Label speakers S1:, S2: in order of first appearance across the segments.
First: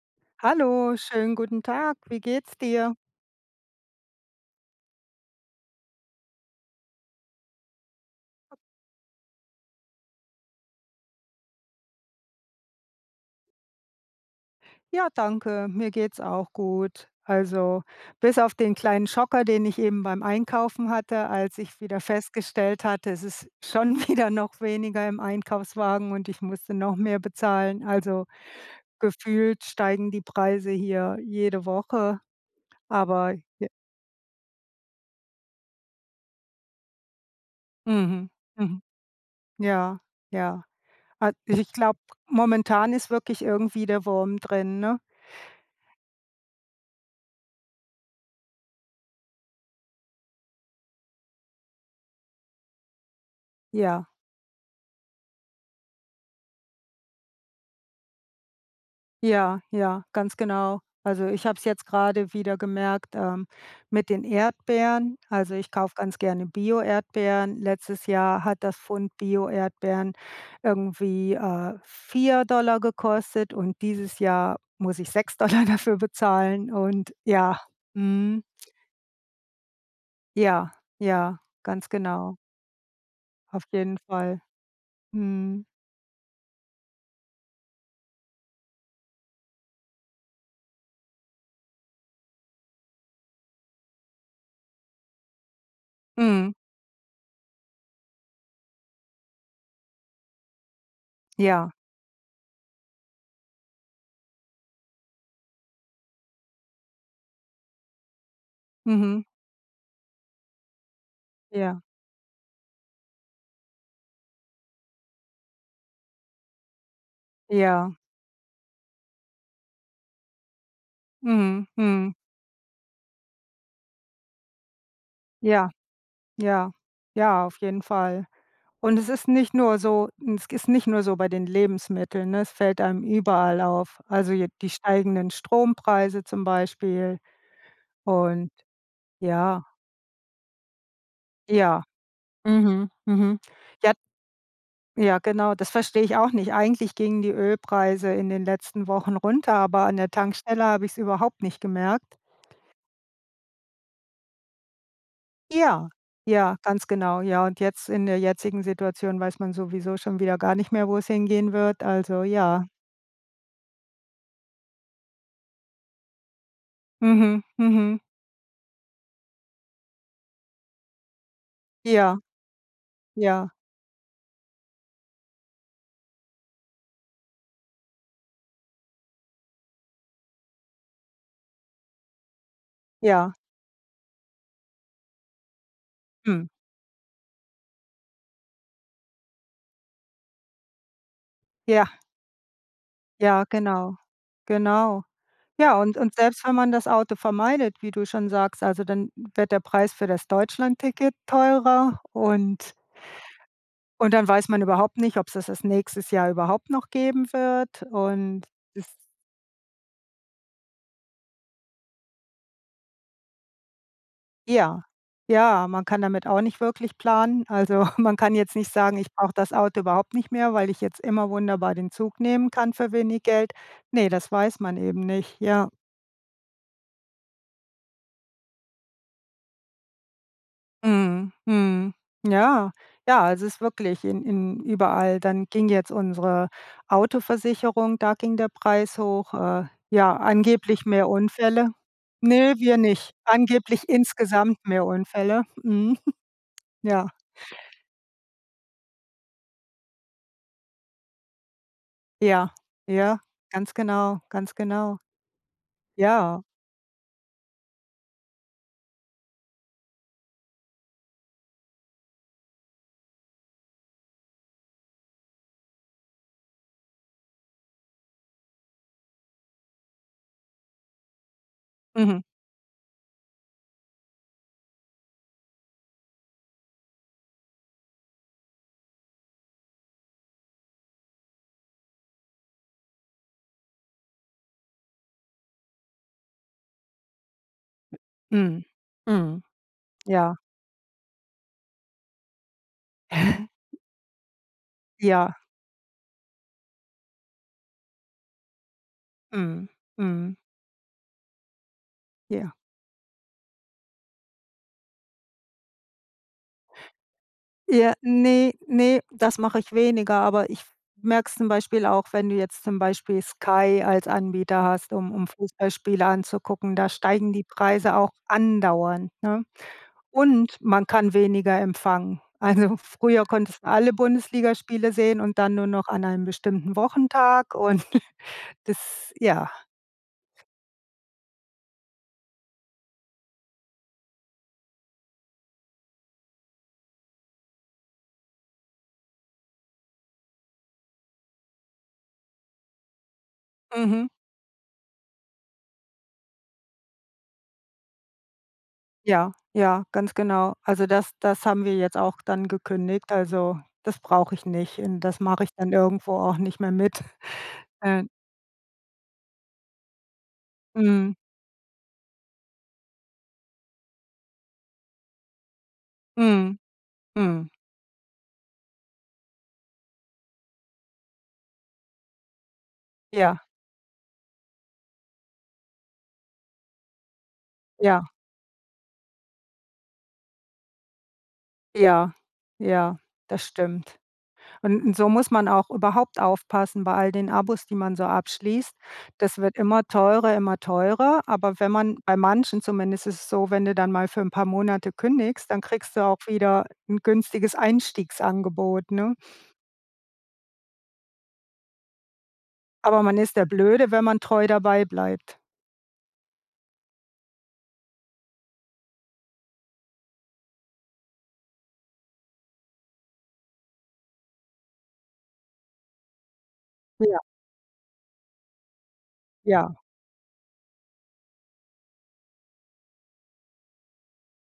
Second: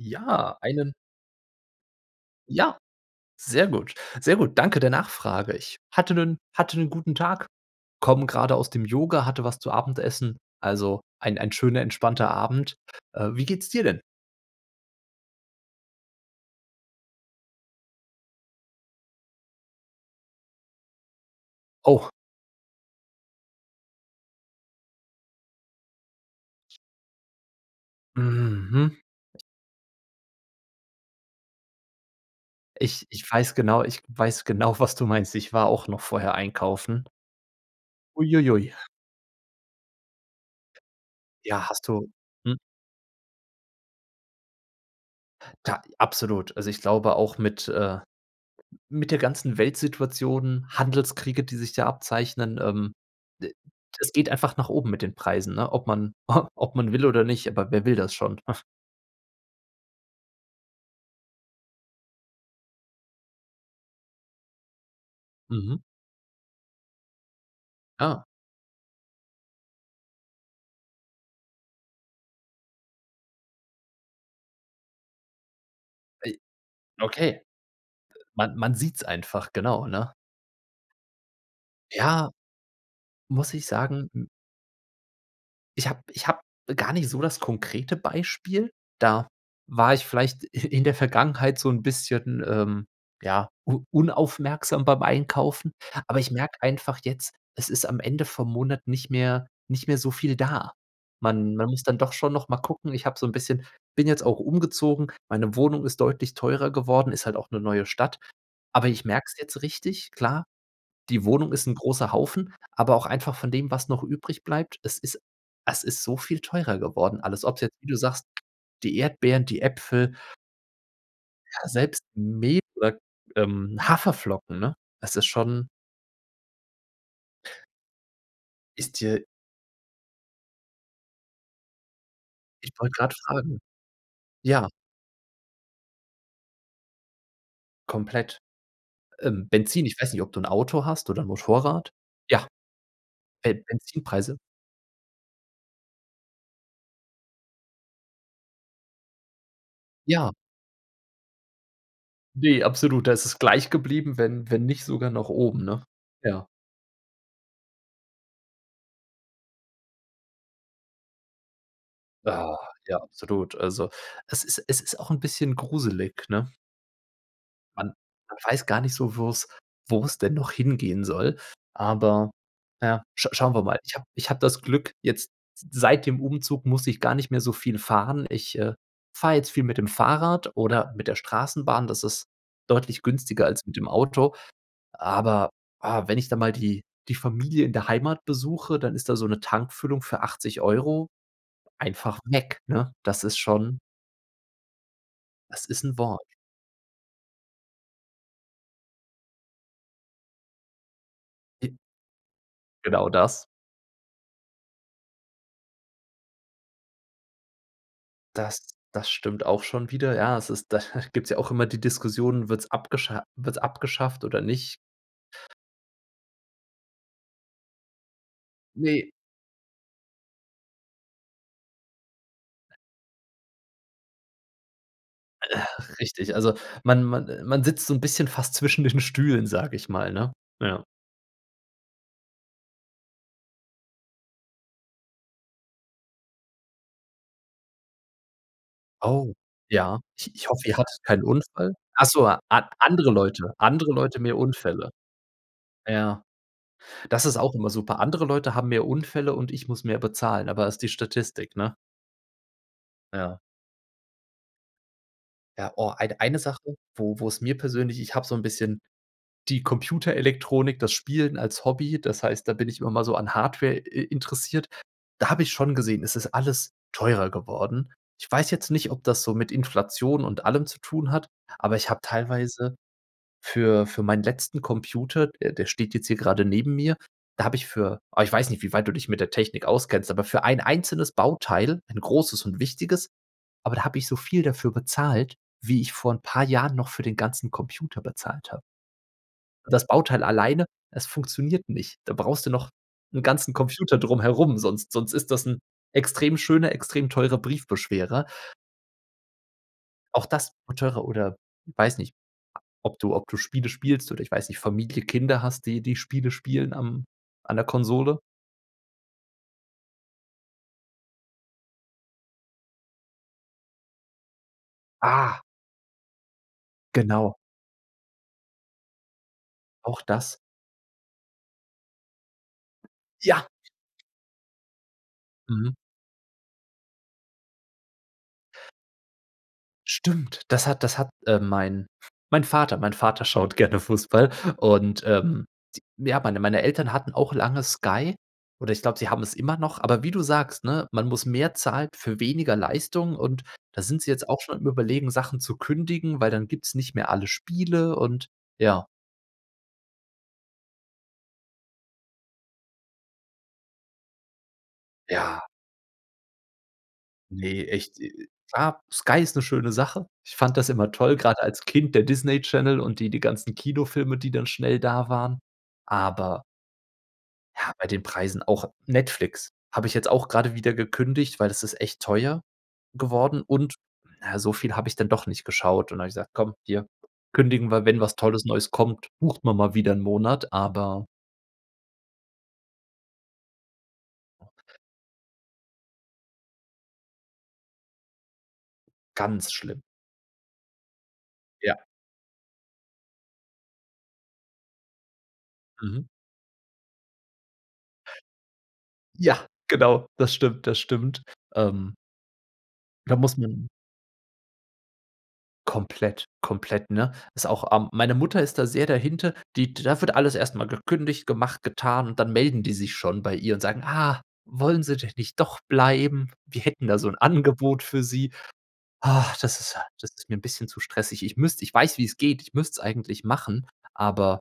S1: Ja, einen
S2: Hallo, schönen guten Tag. Wie geht's
S1: Ja.
S2: dir?
S1: Sehr gut. Sehr gut. Danke der Nachfrage. Ich hatte 'nen hatte 'nen guten Tag. Komme grade aus dem Yoga, hatte was zu Abendessen. Also, ein ein schöner, entspannter Abend. Äh, wie geht's dir denn?
S2: Ja, danke. Mir geht's auch gut. Also, bis auf den kleinen Schocker, den ich eben beim Einkaufen hatte, als ich wieder
S1: Oh.
S2: festgestellt hatte, es ist schon wieder noch weniger im Einkaufswagen und ich musste noch mehr bezahlen. Also,
S1: Mhm.
S2: gefühlt steigen die Preise hier jede Woche,
S1: Ich ich
S2: aber
S1: weiß
S2: j
S1: genau ich weiß genau, was du meinst. Ich war auch noch vorher einkaufen.
S2: Mhm,
S1: Ui ui ui.
S2: mhm. Ja, ja. Al
S1: Ja,
S2: ich
S1: hast
S2: glaube,
S1: du hm.
S2: momentan ist wirklich irgendwie der Wurm drin, ne?
S1: Ja, absolut! Also, ich glaube auch mit, äh, mit der ganzen Weltsituation, Handelskriege, die sich da abzeichnen, ähm, d
S2: Ja.
S1: das geht einfach nach oben mit den Preisen, ne. Ob man ob man will oder nicht, aber wer will das schon?
S2: Ja, ja, ganz genau. Also, ich habe es jetzt grade wieder gemerkt, ähm, mit den Erdbeeren. Also, ich
S1: Mhm.
S2: kaufe ganz gerne Bio-Erdbeeren. Letztes
S1: Ah.
S2: Jahr hat das Pfund Bio-Erdbeeren irgendwie, äh, 4 $ gekostet und dieses Jahr muss ich 6 $ dafür
S1: Ai
S2: bezahlen und
S1: Okay.
S2: Ja,
S1: D
S2: mhm.
S1: man man sieht's einfach, genau, ne?
S2: Ja, ja, ganz
S1: Ja!
S2: genau.
S1: Muss
S2: Auf
S1: ich
S2: jeden
S1: sagen, m
S2: Fall. Mhm.
S1: Ich habe ich habe gar nicht so das konkrete Beispiel. Da war ich vielleicht in der Vergangenheit so 'n bisschen, ähm, ja, u unaufmerksam beim Einkaufen. Aber ich
S2: Mhm.
S1: merke einfach jetzt, es ist am Ende vom Monat nicht mehr nicht mehr so viel da. Man man
S2: Ja.
S1: muss dann doch schon noch mal gucken. Ich habe so 'n bisschen bin jetzt auch umgezogen. Meine Wohnung ist deutlich teurer geworden. Ist halt auch 'ne neue Stadt. Aber ich
S2: Mhm.
S1: merke es jetzt richtig. Klar, die Wohnung ist 'n
S2: Ja.
S1: großer Haufen, aber auch einfach von dem, was noch übrig bleibt. Es ist es ist so viel teurer geworden alles, ob es jetzt, wie
S2: Ja.
S1: du sagst, die Erdbeeren, die Äpfel
S2: Mhm,
S1: Ja, selbst
S2: mhm.
S1: me oder, ähm, Haferflocken, ne? Das ist schon
S2: Ja, ja, ja, auf jeden Fall. Und
S1: Ist
S2: es
S1: dir
S2: ist nicht nur so es ist nicht nur so bei den Lebensmitteln, ne, es
S1: Ich
S2: fällt
S1: wollte
S2: einem
S1: gerad fragen.
S2: überall auf. Also, je
S1: Ja.
S2: die steigenden Strompreise zum Beispiel
S1: Komplett,
S2: und
S1: ähm,
S2: ja.
S1: Benzin. Ich weiß nicht, ob du 'n Auto hast oder 'n
S2: Ja.
S1: Motorrad. Ja.
S2: Mhm, mhm,
S1: Be
S2: ja
S1: Benzinpreise?
S2: ja, genau, das verstehe ich auch nicht. Eigentlich gingen die Ölpreise in den letzten Wochen runter, aber an der
S1: Ja.
S2: Tankstelle habe ich es überhaupt nicht gemerkt.
S1: Ne, absolut, da ist es gleich geblieben, wenn wenn nicht sogar noch oben, ne?
S2: Ja,
S1: Ja.
S2: ja, ganz genau, ja. Und jetzt in der jetzigen Situation weiß man sowieso schon wieder gar nicht mehr, wo es hingehen wird, also,
S1: Ah,
S2: ja.
S1: ja, absolut. Also es ist es ist auch 'n bisschen gruselig, ne?
S2: Mhm,
S1: Man
S2: mhm.
S1: man weiß gar nicht so, wo es wo es denn noch hingehen soll.
S2: Ja.
S1: Aber ja, sch
S2: Ja.
S1: schauen wir mal. Ich habe ich habe das Glück, jetzt s seit dem Umzug muss ich gar nicht mehr so viel fahren. Ich, äh, fahre jetzt viel mit dem Fahrrad oder mit der Straßenbahn. Das ist deutlich
S2: Ja.
S1: günstiger als mit dem Auto. Aber, ah, wenn ich da
S2: Mhm.
S1: mal die die Familie in der Heimat besuche, dann ist da so 'ne Tankfüllung für 80 €
S2: Ja.
S1: einfach weg, ne? Das ist
S2: Ja,
S1: schon
S2: genau. Genau.
S1: das
S2: Ja,
S1: ist
S2: und
S1: 'n
S2: und
S1: Wort.
S2: selbst wenn man das Auto vermeidet, wie du schon sagst, also dann wird der Preis für das Deutschlandticket
S1: [unintelligible]
S2: teurer und
S1: Genau das.
S2: und dann weiß man überhaupt nicht, ob's das das nächstes Jahr überhaupt noch geben wird und
S1: Das
S2: ist
S1: das stimmt auch schon wieder. Ja, es ist da gibt's ja auch immer die Diskussionen. Wird's abgescha wird's abgeschafft oder nicht?
S2: Ja, ja, man kann damit auch nicht wirklich planen. Also, man kann jetzt nicht sagen,
S1: Ne.
S2: ich brauche das Auto überhaupt nicht mehr, weil ich jetzt immer wunderbar den Zug nehmen kann für wenig Geld. Ne, das weiß man eben nicht,
S1: Äh,
S2: ja.
S1: richtig. Also, man man man sitzt so 'n bisschen fast zwischen den Stühlen, sage ich mal, ne? Ja.
S2: Mhm, mhm, ja, ja, also ist wirklich in in überall. Dann ging jetzt unsere Autoversicherung, da ging der Preis
S1: Oh,
S2: hoch, äh,
S1: ja,
S2: ja,
S1: ich ich hoffe, ihr
S2: angeblich
S1: hattet
S2: mehr
S1: keinen
S2: Unfälle.
S1: Unfall. Ach so, a
S2: Ne, wir
S1: andere
S2: nicht.
S1: Leute
S2: Angeblich
S1: andere Leute, mehr
S2: insgesamt mehr
S1: Unfälle.
S2: Unfälle. Mhm.
S1: Ja.
S2: Ja.
S1: Das ist auch immer super. Andere Leute haben mehr Unfälle und ich muss mehr bezahlen, aber ist die Statistik, ne?
S2: Ja, ja,
S1: Ja.
S2: ganz genau, ganz genau.
S1: Ja, oh, eid eine
S2: Ja.
S1: Sache, wo wo es mir persönlich ich habe so 'n bisschen die Computerelektronik, das Spielen als Hobby. Das heißt, da bin ich immer mal so an Hardware i interessiert. Da habe ich schon gesehen, es ist alles teurer geworden. Ich weiß jetzt nicht, ob das so mit Inflation und allem zu tun hat, aber ich habe
S2: Mhm.
S1: teilweise für für meinen letzten Computer, der der steht jetzt hier grade neben mir, da habe ich für aber ich weiß nicht, wie weit du dich mit der Technik auskennst, aber für ein einzelnes Bauteil, ein großes und wichtiges, aber da habe ich so viel dafür bezahlt, wie ich vor paar Jahren noch für den ganzen Computer bezahlt habe.
S2: Mhm, mhm,
S1: Das Bauteil
S2: ja.
S1: alleine, es funktioniert nicht. Da brauchst du noch 'n
S2: Hä?
S1: ganzen Computer drumherum, sonst sonst ist
S2: Ja.
S1: das 'n extrem schöner, extrem teurer Briefbeschwerer.
S2: Mhm,
S1: Auch
S2: mhm.
S1: das wird teurer. Oder, weiß nicht,
S2: Ja.
S1: ob du ob du Spiele spielst, oder ich weiß nicht, Familie, Kinder hast, die die Spiele spielen am an der
S2: Ja,
S1: Konsole?
S2: ne, ne. Das mache ich weniger, aber ich f merke es zum Beispiel auch, wenn du jetzt zum Beispiel Sky als Anbieter hast, um um
S1: Ah.
S2: Fußballspiele anzugucken. Da steigen
S1: Genau.
S2: die Preise auch andauernd, ne.
S1: Auch das.
S2: Und man kann weniger empfangen. Also, früher
S1: Ja.
S2: konntest du alle Bundesligaspiele sehen und dann nur
S1: Mhm.
S2: noch an einem bestimmten Wochentag und das, ja.
S1: Stimmt. Das hat das hat, äh, mein mein Vater mein Vater schaut gerne Fußball und, ähm, t ja, meine meine Eltern hatten auch lange Sky, oder ich glaube, sie haben es immer noch, aber wie du sagst, ne: „Man muss mehr zahlen für weniger Leistung“, und da sind
S2: Mhm.
S1: sie jetzt auch schon am Überlegen, Sachen zu kündigen, weil dann gibt es nicht mehr alle Spiele. Und, ja.
S2: Ja, ja, ganz genau. Also, das das haben wir jetzt auch dann gekündigt. Also, das brauche ich nicht. N das mache
S1: Ja.
S2: ich dann irgendwo auch nicht mehr mit,
S1: Ne, echt, äh,
S2: ähm
S1: äh, ah, Sky ist 'ne schöne Sache. Ich fand das immer
S2: Mhm.
S1: toll, grad als Kind. Der Disney Channel und die die ganzen Kinofilme, die dann schnell da waren. Aber
S2: Mhm, mhm.
S1: ja, bei den Preisen. Auch Netflix habe ich jetzt auch grade wieder gekündigt, weil das ist echt teuer
S2: Ja.
S1: geworden, und, na, so viel habe ich dann doch nicht geschaut und da habe ich gesagt: „Komm, hier, kündigen wir. Wenn
S2: Ja.
S1: was Tolles Neues kommt, bucht man mal wieder 'nen Monat.“ Aber
S2: Ja, ja, das stimmt. Und so muss man auch überhaupt aufpassen bei all den Abos, die man so abschließt. Das
S1: Ganz
S2: wird
S1: schlimm.
S2: immer teurer, immer teurer, aber wenn
S1: Ja.
S2: man bei manchen, zumindest ist es so, wenn du dann mal für 'n paar Monate kündigst, dann kriegst du
S1: Mhm.
S2: auch wieder 'n günstiges Einstiegsangebot, ne?
S1: Ja, genau. Das stimmt. Das stimmt. Ähm
S2: Aber
S1: da
S2: man
S1: muss
S2: ist der
S1: man
S2: Blöde, wenn man treu dabei bleibt.
S1: Komplett, komplett, ne? Ist auch ähm, meine Mutter ist da sehr dahinter. Die da wird alles erstmal gekündigt, gemacht, getan. Und dann melden die sich schon bei ihr und sagen: „Ah, wollen Sie denn nicht doch bleiben? Wir hätten da so 'n
S2: Ja.
S1: Angebot für sie." Ah, das ist
S2: Ja.
S1: Das ist mir 'n bisschen zu stressig. Ich müsste ich weiß, wie es geht. Ich müsste es eigentlich machen, aber,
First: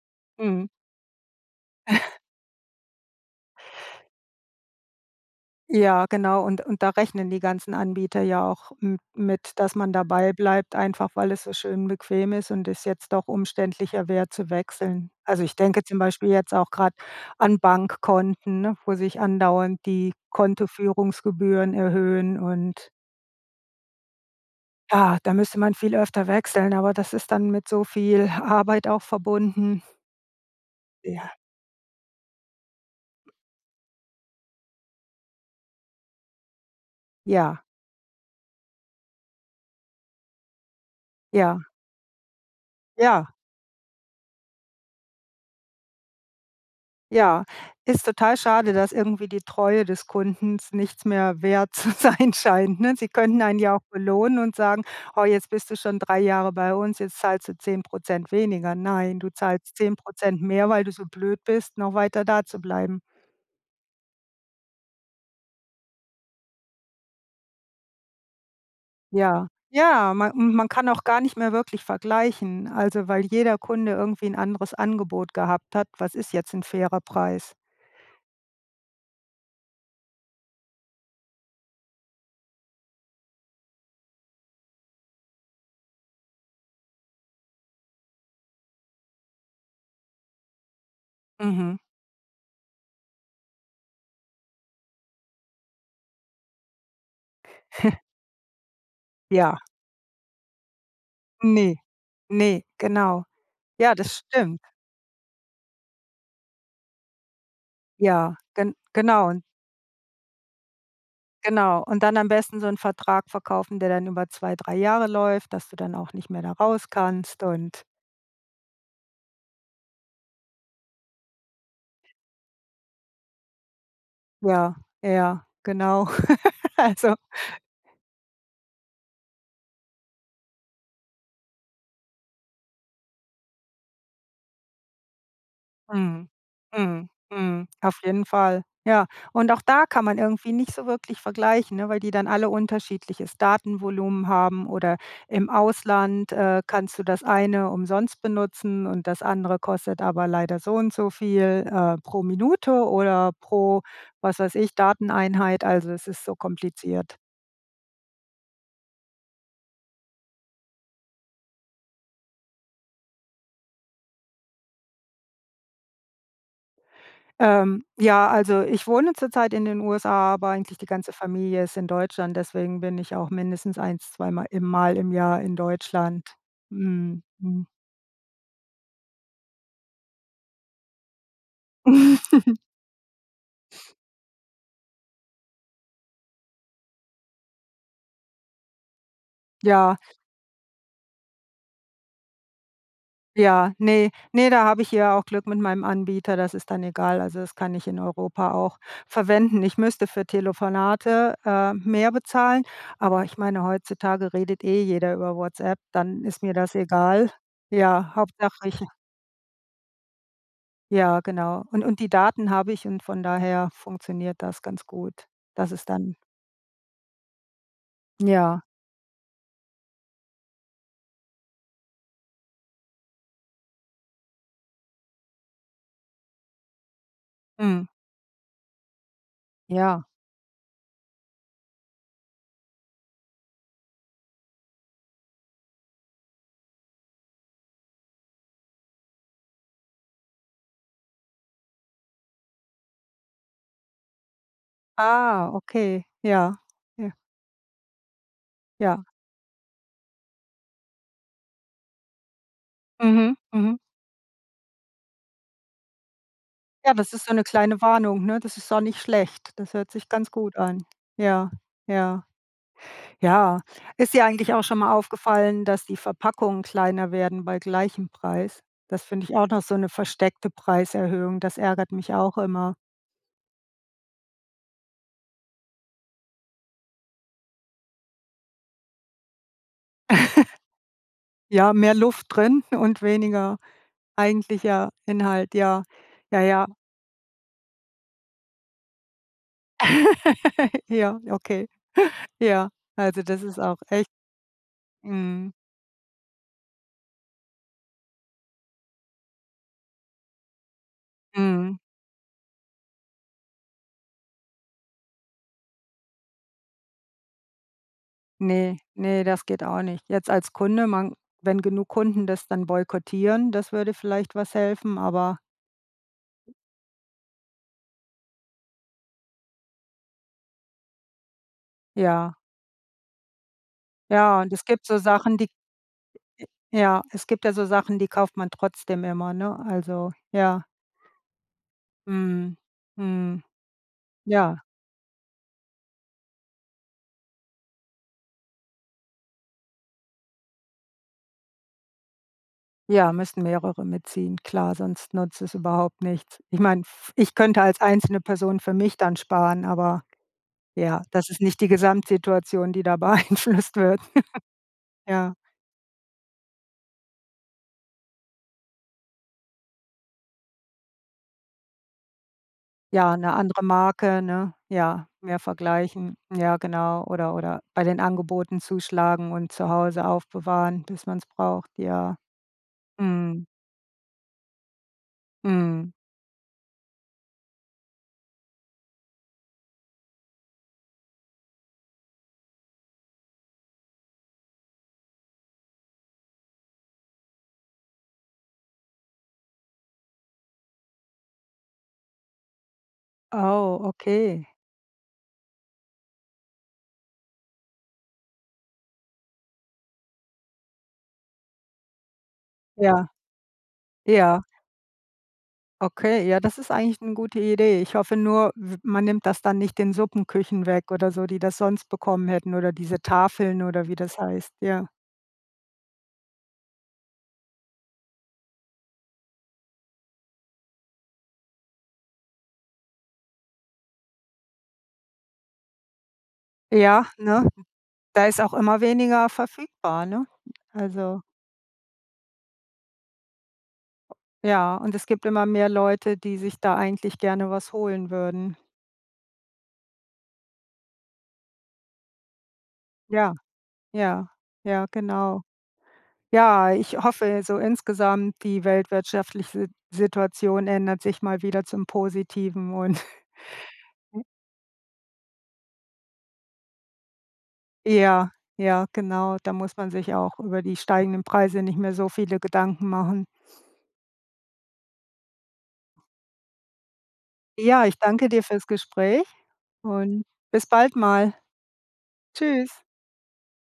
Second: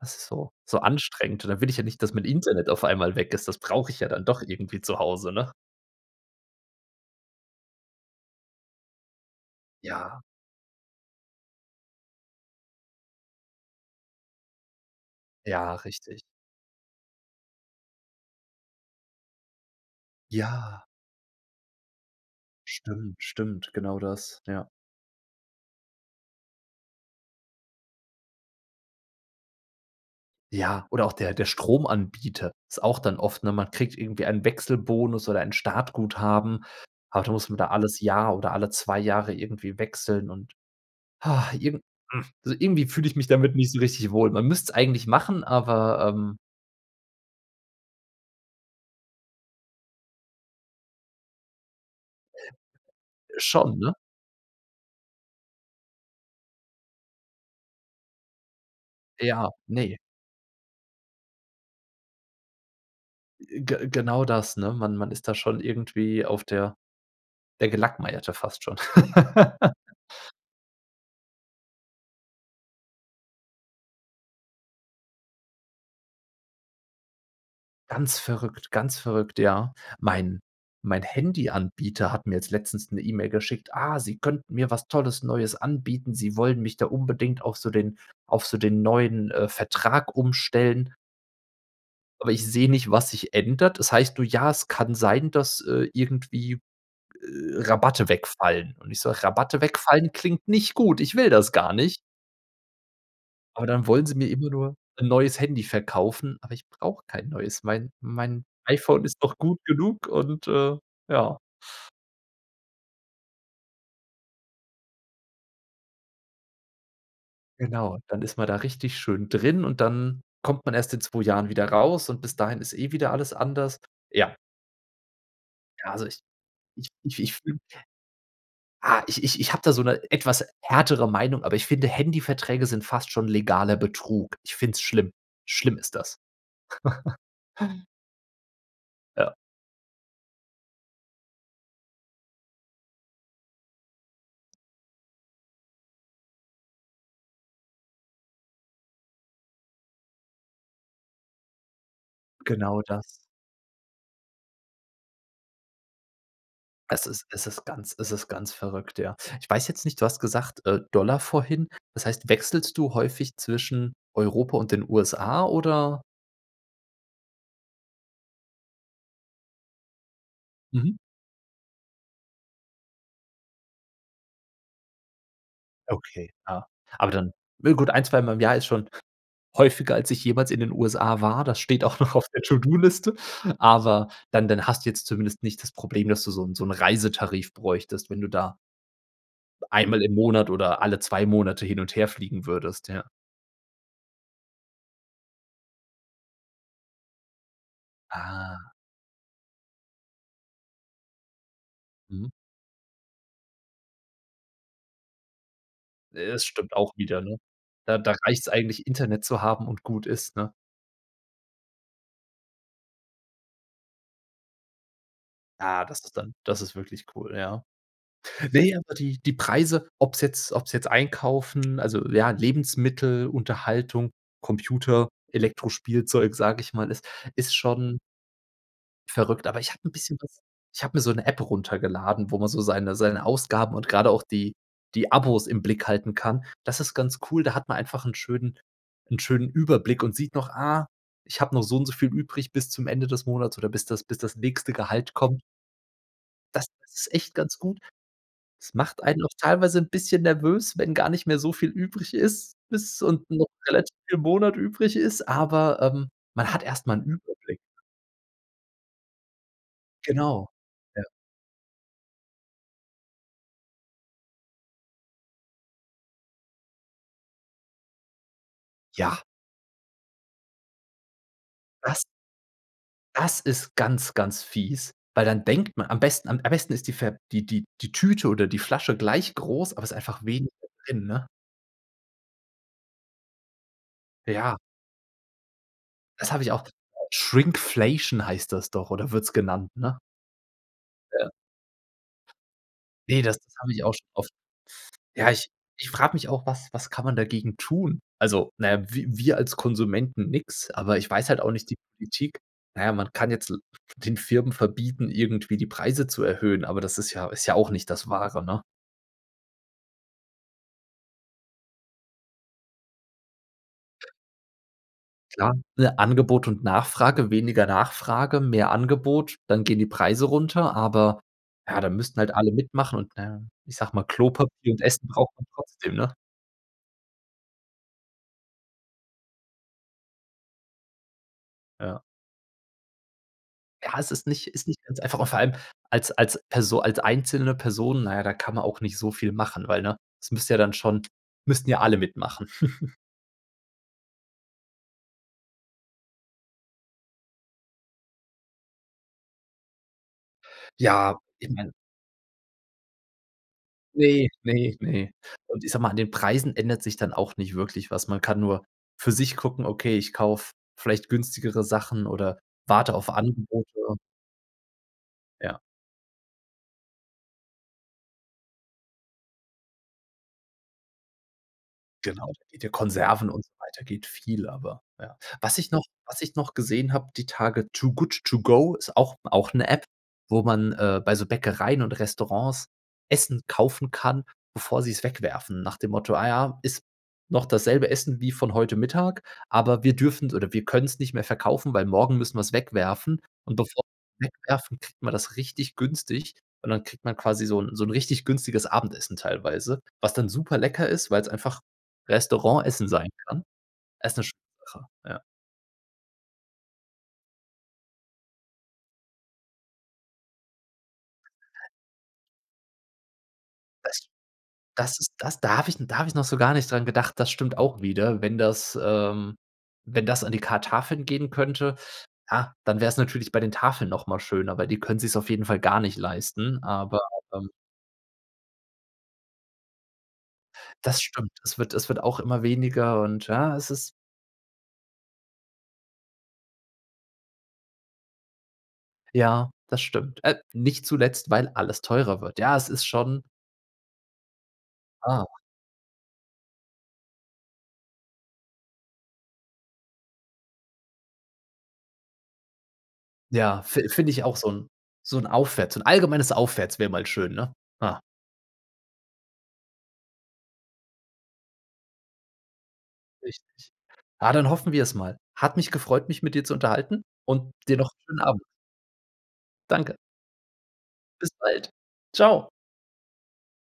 S1: es ist so
S2: Mhm.
S1: so anstrengend. Und dann will ich ja nicht, dass mein Internet auf einmal weg ist, das brauche ich ja dann doch irgendwie zu Hause, ne?
S2: Ja, genau, und und da rechnen die ganzen Anbieter ja auch m mit, dass man
S1: Ja.
S2: dabei bleibt, einfach weil es so schön bequem ist und das jetzt doch umständlicher wäre zu wechseln. Also ich
S1: Ja,
S2: denke zum
S1: richtig.
S2: Beispiel jetzt auch gerade an Bankkonten, ne, wo sich andauernd die
S1: Ja.
S2: Kontoführungsgebühren erhöhen und
S1: Stimmt, stimmt. Genau das, ja.
S2: Ja, da müsste man viel öfter wechseln, aber das ist dann mit so viel Arbeit auch verbunden.
S1: Ja, oder auch
S2: Ja.
S1: der der Stromanbieter ist auch dann oft ne, man kriegt irgendwie einen Wechselbonus oder ein Startguthaben. Aber da muss man
S2: Ja.
S1: da alles Jahr oder alle 2 Jahre irgendwie wechseln und
S2: Ja.
S1: irgend also irgendwie fühle ich mich
S2: Ja.
S1: damit nicht so richtig wohl. Man müsste es eigentlich machen, aber, ähm
S2: Ja, ist total schade, dass irgendwie die Treue des Kunden nichts mehr wert zu sein scheint, ne? Sie könnten einen ja
S1: Schon,
S2: auch
S1: ne?
S2: belohnen und sagen: „Ah jetzt bist du schon 3 Jahre bei uns, jetzt zahlst du 10 % weniger." Nein, du
S1: Ja,
S2: zahlst
S1: ne?
S2: 10 % mehr, weil du so blöd bist, noch weiter da zu bleiben.
S1: Äh, ge genau das, ne, man man ist da schon irgendwie auf der der Gelackmeierte fast schon.
S2: Ja. Ja, man man kann auch gar nicht mehr wirklich vergleichen. Also, weil jeder Kunde irgendwie 'n anderes Angebot gehabt hat, was ist jetzt 'n fairer Preis?
S1: Ganz verrückt, ganz verrückt. Ja, mein mein Handyanbieter hat mir jetzt letztens 'ne E-Mail geschickt: „Ah, sie könnten mir was Tolles Neues anbieten. Sie wollen mich da unbedingt auf so den auf so den neuen, äh, Vertrag umstellen.“
S2: Mhm.
S1: Aber ich sehe nicht, was sich ändert. Es heißt nur, ja, es kann sein, dass, äh, irgendwie, äh, Rabatte wegfallen. Und ich sage:
S2: Ja.
S1: "Rabatte wegfallen klingt nicht gut, ich will das gar
S2: Ne,
S1: nicht."
S2: ne, genau.
S1: Aber dann
S2: Ja,
S1: wollen sie
S2: das
S1: mir immer
S2: stimmt.
S1: nur 'n neues Handy verkaufen, aber ich brauche kein neues. Mein
S2: Ja,
S1: mein
S2: gen
S1: iPhone ist noch
S2: genau.
S1: gut genug und, äh, ja.
S2: Genau, und dann am besten so 'n Vertrag verkaufen, der dann über 2, 3 Jahre läuft, dass du dann auch nicht mehr da raus kannst und
S1: Genau, dann ist man da richtig schön drin und dann kommt man erst in 2 Jahren wieder raus. Und bis dahin ist eh wieder alles anders, ja.
S2: Ja, ja,
S1: Ja, also
S2: genau.
S1: ich ich
S2: Also
S1: ich ich fühle Ah, ich ich ich habe da so 'ne etwas härtere Meinung. Aber ich finde, Handyverträge sind fast schon legaler Betrug. Ich finde es schlimm. Schlimm ist das.
S2: Mhm, mhm, mhm, auf jeden Fall, ja.
S1: Ja.
S2: Und auch da kann man irgendwie nicht so wirklich vergleichen, ne, weil die dann alle unterschiedliches Datenvolumen haben oder im Ausland, äh, kannst du das eine umsonst benutzen und das andere kostet aber leider so und so viel, äh, pro Minute
S1: Genau das.
S2: oder pro, was weiß ich, Dateneinheit, also es ist so
S1: Es
S2: kompliziert.
S1: ist es ist ganz es ist ganz verrückt. Ja, ich weiß jetzt nicht du hast gesagt, äh, Dollar vorhin. Das heißt, wechselst du häufig zwischen Europa und den USA, oder?
S2: Ähm, ja, also ich wohne zurzeit in den USA, aber eigentlich die
S1: Mhm.
S2: ganze Familie ist in Deutschland, deswegen bin ich auch mindestens eins, zweimal, im Mal im Jahr in Deutschland.
S1: Okay, ja. Aber
S2: Mhm,
S1: dann
S2: mhm.
S1: ja gut ein, zweimal im Jahr ist schon häufiger, als ich jemals in den USA war, das steht auch noch auf der To-do-Liste, aber dann dann hast du jetzt zumindest nicht das Problem, dass du so 'n so 'n Reisetarif bräuchtest, wenn du da
S2: Ja.
S1: einmal im Monat oder alle 2 Monate hin und her fliegen würdest, ja.
S2: Ja, ne, ne, da habe ich ja auch Glück mit meinem Anbieter, das ist dann egal. Also, das kann ich in Europa
S1: Ah.
S2: auch verwenden. Ich müsste für Telefonate, äh, mehr
S1: Mhm.
S2: bezahlen, aber ich meine, heutzutage redet eh jeder über WhatsApp, dann
S1: Äh, das
S2: ist mir
S1: stimmt
S2: das
S1: auch wieder,
S2: egal.
S1: ne? Da,
S2: Ja,
S1: da reicht's
S2: Hauptsache ich
S1: eigentlich Internet zu haben und gut ist, ne?
S2: ja, genau. Und und die Daten habe ich und von daher funktioniert das ganz gut. Das
S1: Ja,
S2: ist
S1: das
S2: dann
S1: ist dann das ist wirklich cool, ja.
S2: Ja.
S1: Ne, aber die die Preise, ob's jetzt, ob's jetzt einkaufen also, ja, Lebensmittel, Unterhaltung, Computer, Elektrospielzeug, sage ich mal, ist, ist
S2: Mhm.
S1: schon Verrückt. Aber ich habe 'n
S2: Ja.
S1: bisschen was Ich habe mir so 'ne App runtergeladen, wo man so seine seine Ausgaben und gerade auch die die Abos im Blick halten kann. Das ist ganz cool. Da hat man einfach 'n schönen 'n schönen Überblick und sieht noch, ah, ich habe noch so und so viel übrig bis zum Ende des Monats oder bis das bis das nächste Gehalt kommt.
S2: Ah, okay, ja,
S1: Das ist
S2: ja.
S1: echt ganz gut. Das macht
S2: Ja.
S1: einen auch teilweise 'n bisschen nervös, wenn gar nicht mehr so viel übrig ist, bis und
S2: Mhm,
S1: noch
S2: mhm.
S1: relativ viel Monat übrig ist, aber, ähm, man hat
S2: Ja,
S1: erstmal 'n
S2: das ist so 'ne
S1: Überblick.
S2: kleine Warnung, ne? Das ist auch nicht schlecht. Das hört sich ganz
S1: Genau.
S2: gut an.
S1: Ja.
S2: Ja, ja. Ja, ist dir eigentlich auch schon mal aufgefallen, dass die Verpackungen kleiner werden bei gleichem Preis? Das
S1: Ja.
S2: finde ich auch noch so 'ne versteckte Preiserhöhung, das ärgert
S1: Was?
S2: mich auch immer.
S1: Das ist ganz, ganz fies, weil dann denkt man am besten am besten ist die Ver die die die Tüte oder die Flasche gleich groß, aber ist einfach weniger drin, ne?
S2: Ja, mehr Luft drin und weniger
S1: Ja.
S2: eigentlicher Inhalt, ja,
S1: Das
S2: ja,
S1: habe ich auch
S2: ja.
S1: [unintelligible] Shrinkflation heißt das doch, oder wird es genannt, ne?
S2: Ja,
S1: Ja.
S2: okay. Ja, also
S1: Ne, das
S2: das ist
S1: habe
S2: auch
S1: ich auch schon
S2: echt
S1: oft Ja, ich
S2: Mhm.
S1: ich frage mich auch, was was kann man dagegen tun? Also, na ja, wi wir als Konsumenten nix, aber ich weiß halt auch nicht die
S2: Mhm.
S1: Politik. Na ja, man kann jetzt l den Firmen verbieten, irgendwie die Preise zu erhöhen, aber das ist ja ist ja auch nicht das Wahre, ne?
S2: Ne, ne, das geht auch nicht. Jetzt als Kunde, man wenn genug Kunden das dann boykottieren, das würde vielleicht was helfen, aber
S1: Klar, ne, Angebot und Nachfrage. Weniger Nachfrage, mehr Angebot, dann gehen die Preise runter, aber ja, da müssten halt
S2: Ja.
S1: alle mitmachen und, na ja, ich sage mal,
S2: Ja, und es
S1: Klopapier und
S2: gibt so
S1: Essen braucht
S2: Sachen,
S1: man
S2: die
S1: trotzdem, ne?
S2: Ja. Es gibt da so Sachen, die kauft man trotzdem immer, ne? Also, ja.
S1: Ja.
S2: Mhm, mhm.
S1: Ja, es ist nicht
S2: Ja.
S1: ist nicht ganz einfach und vor allem als als Perso als einzelne Person, na ja, da kann man auch nicht so viel machen, weil ne, das müsste ja dann schon müssten ja alle mitmachen.
S2: Ja, müssen mehrere mitziehen. Klar, sonst nutzt das überhaupt nichts. Ich meine, f ich könnte als einzelne Person für mich dann sparen, aber ja,
S1: Ja,
S2: das ist
S1: ich
S2: nicht die
S1: meine
S2: Gesamtsituation, die da beeinflusst wird.
S1: Ne, ne, ne.
S2: Ja.
S1: Und ich sage mal, an den Preisen ändert sich dann auch nicht wirklich was. Man kann nur für sich gucken, okay, ich kaufe vielleicht günstigere Sachen oder warte auf
S2: Ja, 'ne andere
S1: Angebote.
S2: Marke, ne? Ja, mehr
S1: Ja.
S2: vergleichen, ja, genau, oder oder bei den Angeboten zuschlagen und zu Hause aufbewahren, bis man es braucht, ja.
S1: Genau, mit den Konserven und
S2: Mhm.
S1: so weiter geht viel, aber, ja. Was ich noch
S2: Mhm.
S1: was ich noch gesehen habe, die Tage: „Too Good To Go“ ist auch auch 'ne App, wo man, äh, bei so Bäckereien und Restaurants Essen kaufen kann, bevor sie es wegwerfen. Nach dem Motto, ah ja, ist noch dasselbe Essen wie von heute Mittag. Aber wir dürfen es oder wir können es nicht mehr verkaufen, weil morgen müssen wir es wegwerfen und bevor
S2: Oh,
S1: wir es
S2: okay.
S1: wegwerfen, kriegt man das richtig günstig. Und dann kriegt man quasi so 'n so 'n richtig günstiges Abendessen teilweise, was dann super lecker ist, weil es einfach Restaurant-Essen
S2: Ja.
S1: sein kann. Ist 'ne schöne
S2: Ja.
S1: Sache, ja.
S2: Okay, ja, das ist eigentlich 'ne gute Idee. Ich hoffe nur, w man nimmt das dann nicht den Suppenküchen weg oder so, die das sonst bekommen hätten oder diese Tafeln oder wie
S1: Das
S2: das heißt, ja.
S1: das ist das da habe ich 'n da habe ich noch so gar nicht dran gedacht. Das stimmt auch wieder. Wenn das, ähm wenn das an die ka Tafeln gehen könnte, ja, dann wäre es natürlich bei den Tafeln noch mal schöner, weil die können sich's auf jeden Fall gar nicht leisten, aber,
S2: Ja, ne?
S1: ähm
S2: Da ist auch immer weniger verfügbar, ne?
S1: Das
S2: Also
S1: stimmt. Es wird es wird auch immer weniger und, ja, es ist
S2: Ja, und es gibt immer mehr Leute, die sich da eigentlich gerne was holen würden.
S1: Ja, das stimmt. Äh, nicht zuletzt, weil alles teurer wird. Ja, es ist schon
S2: Ja, ja, ja,
S1: Ah
S2: genau. Ja, ich hoffe, so insgesamt die weltwirtschaftliche Sit Situation ändert sich mal wieder zum Positiven und
S1: Ja, fin finde ich auch so 'n so 'n Aufwärts so 'n allgemeines Aufwärts wäre mal schön, ne? Ja.
S2: Ja, ja, genau. Da muss man sich auch über die steigenden Preise nicht mehr so viele Gedanken machen.
S1: Richtig. Ja, dann hoffen wir es mal. Hat mich gefreut, mich mit dir zu unterhalten und dir
S2: Ja,
S1: noch
S2: ich
S1: 'n schönen
S2: danke dir
S1: Abend.
S2: fürs Gespräch
S1: Danke.
S2: und bis bald
S1: Bis
S2: mal.
S1: bald. Tschau.
S2: Tschüss.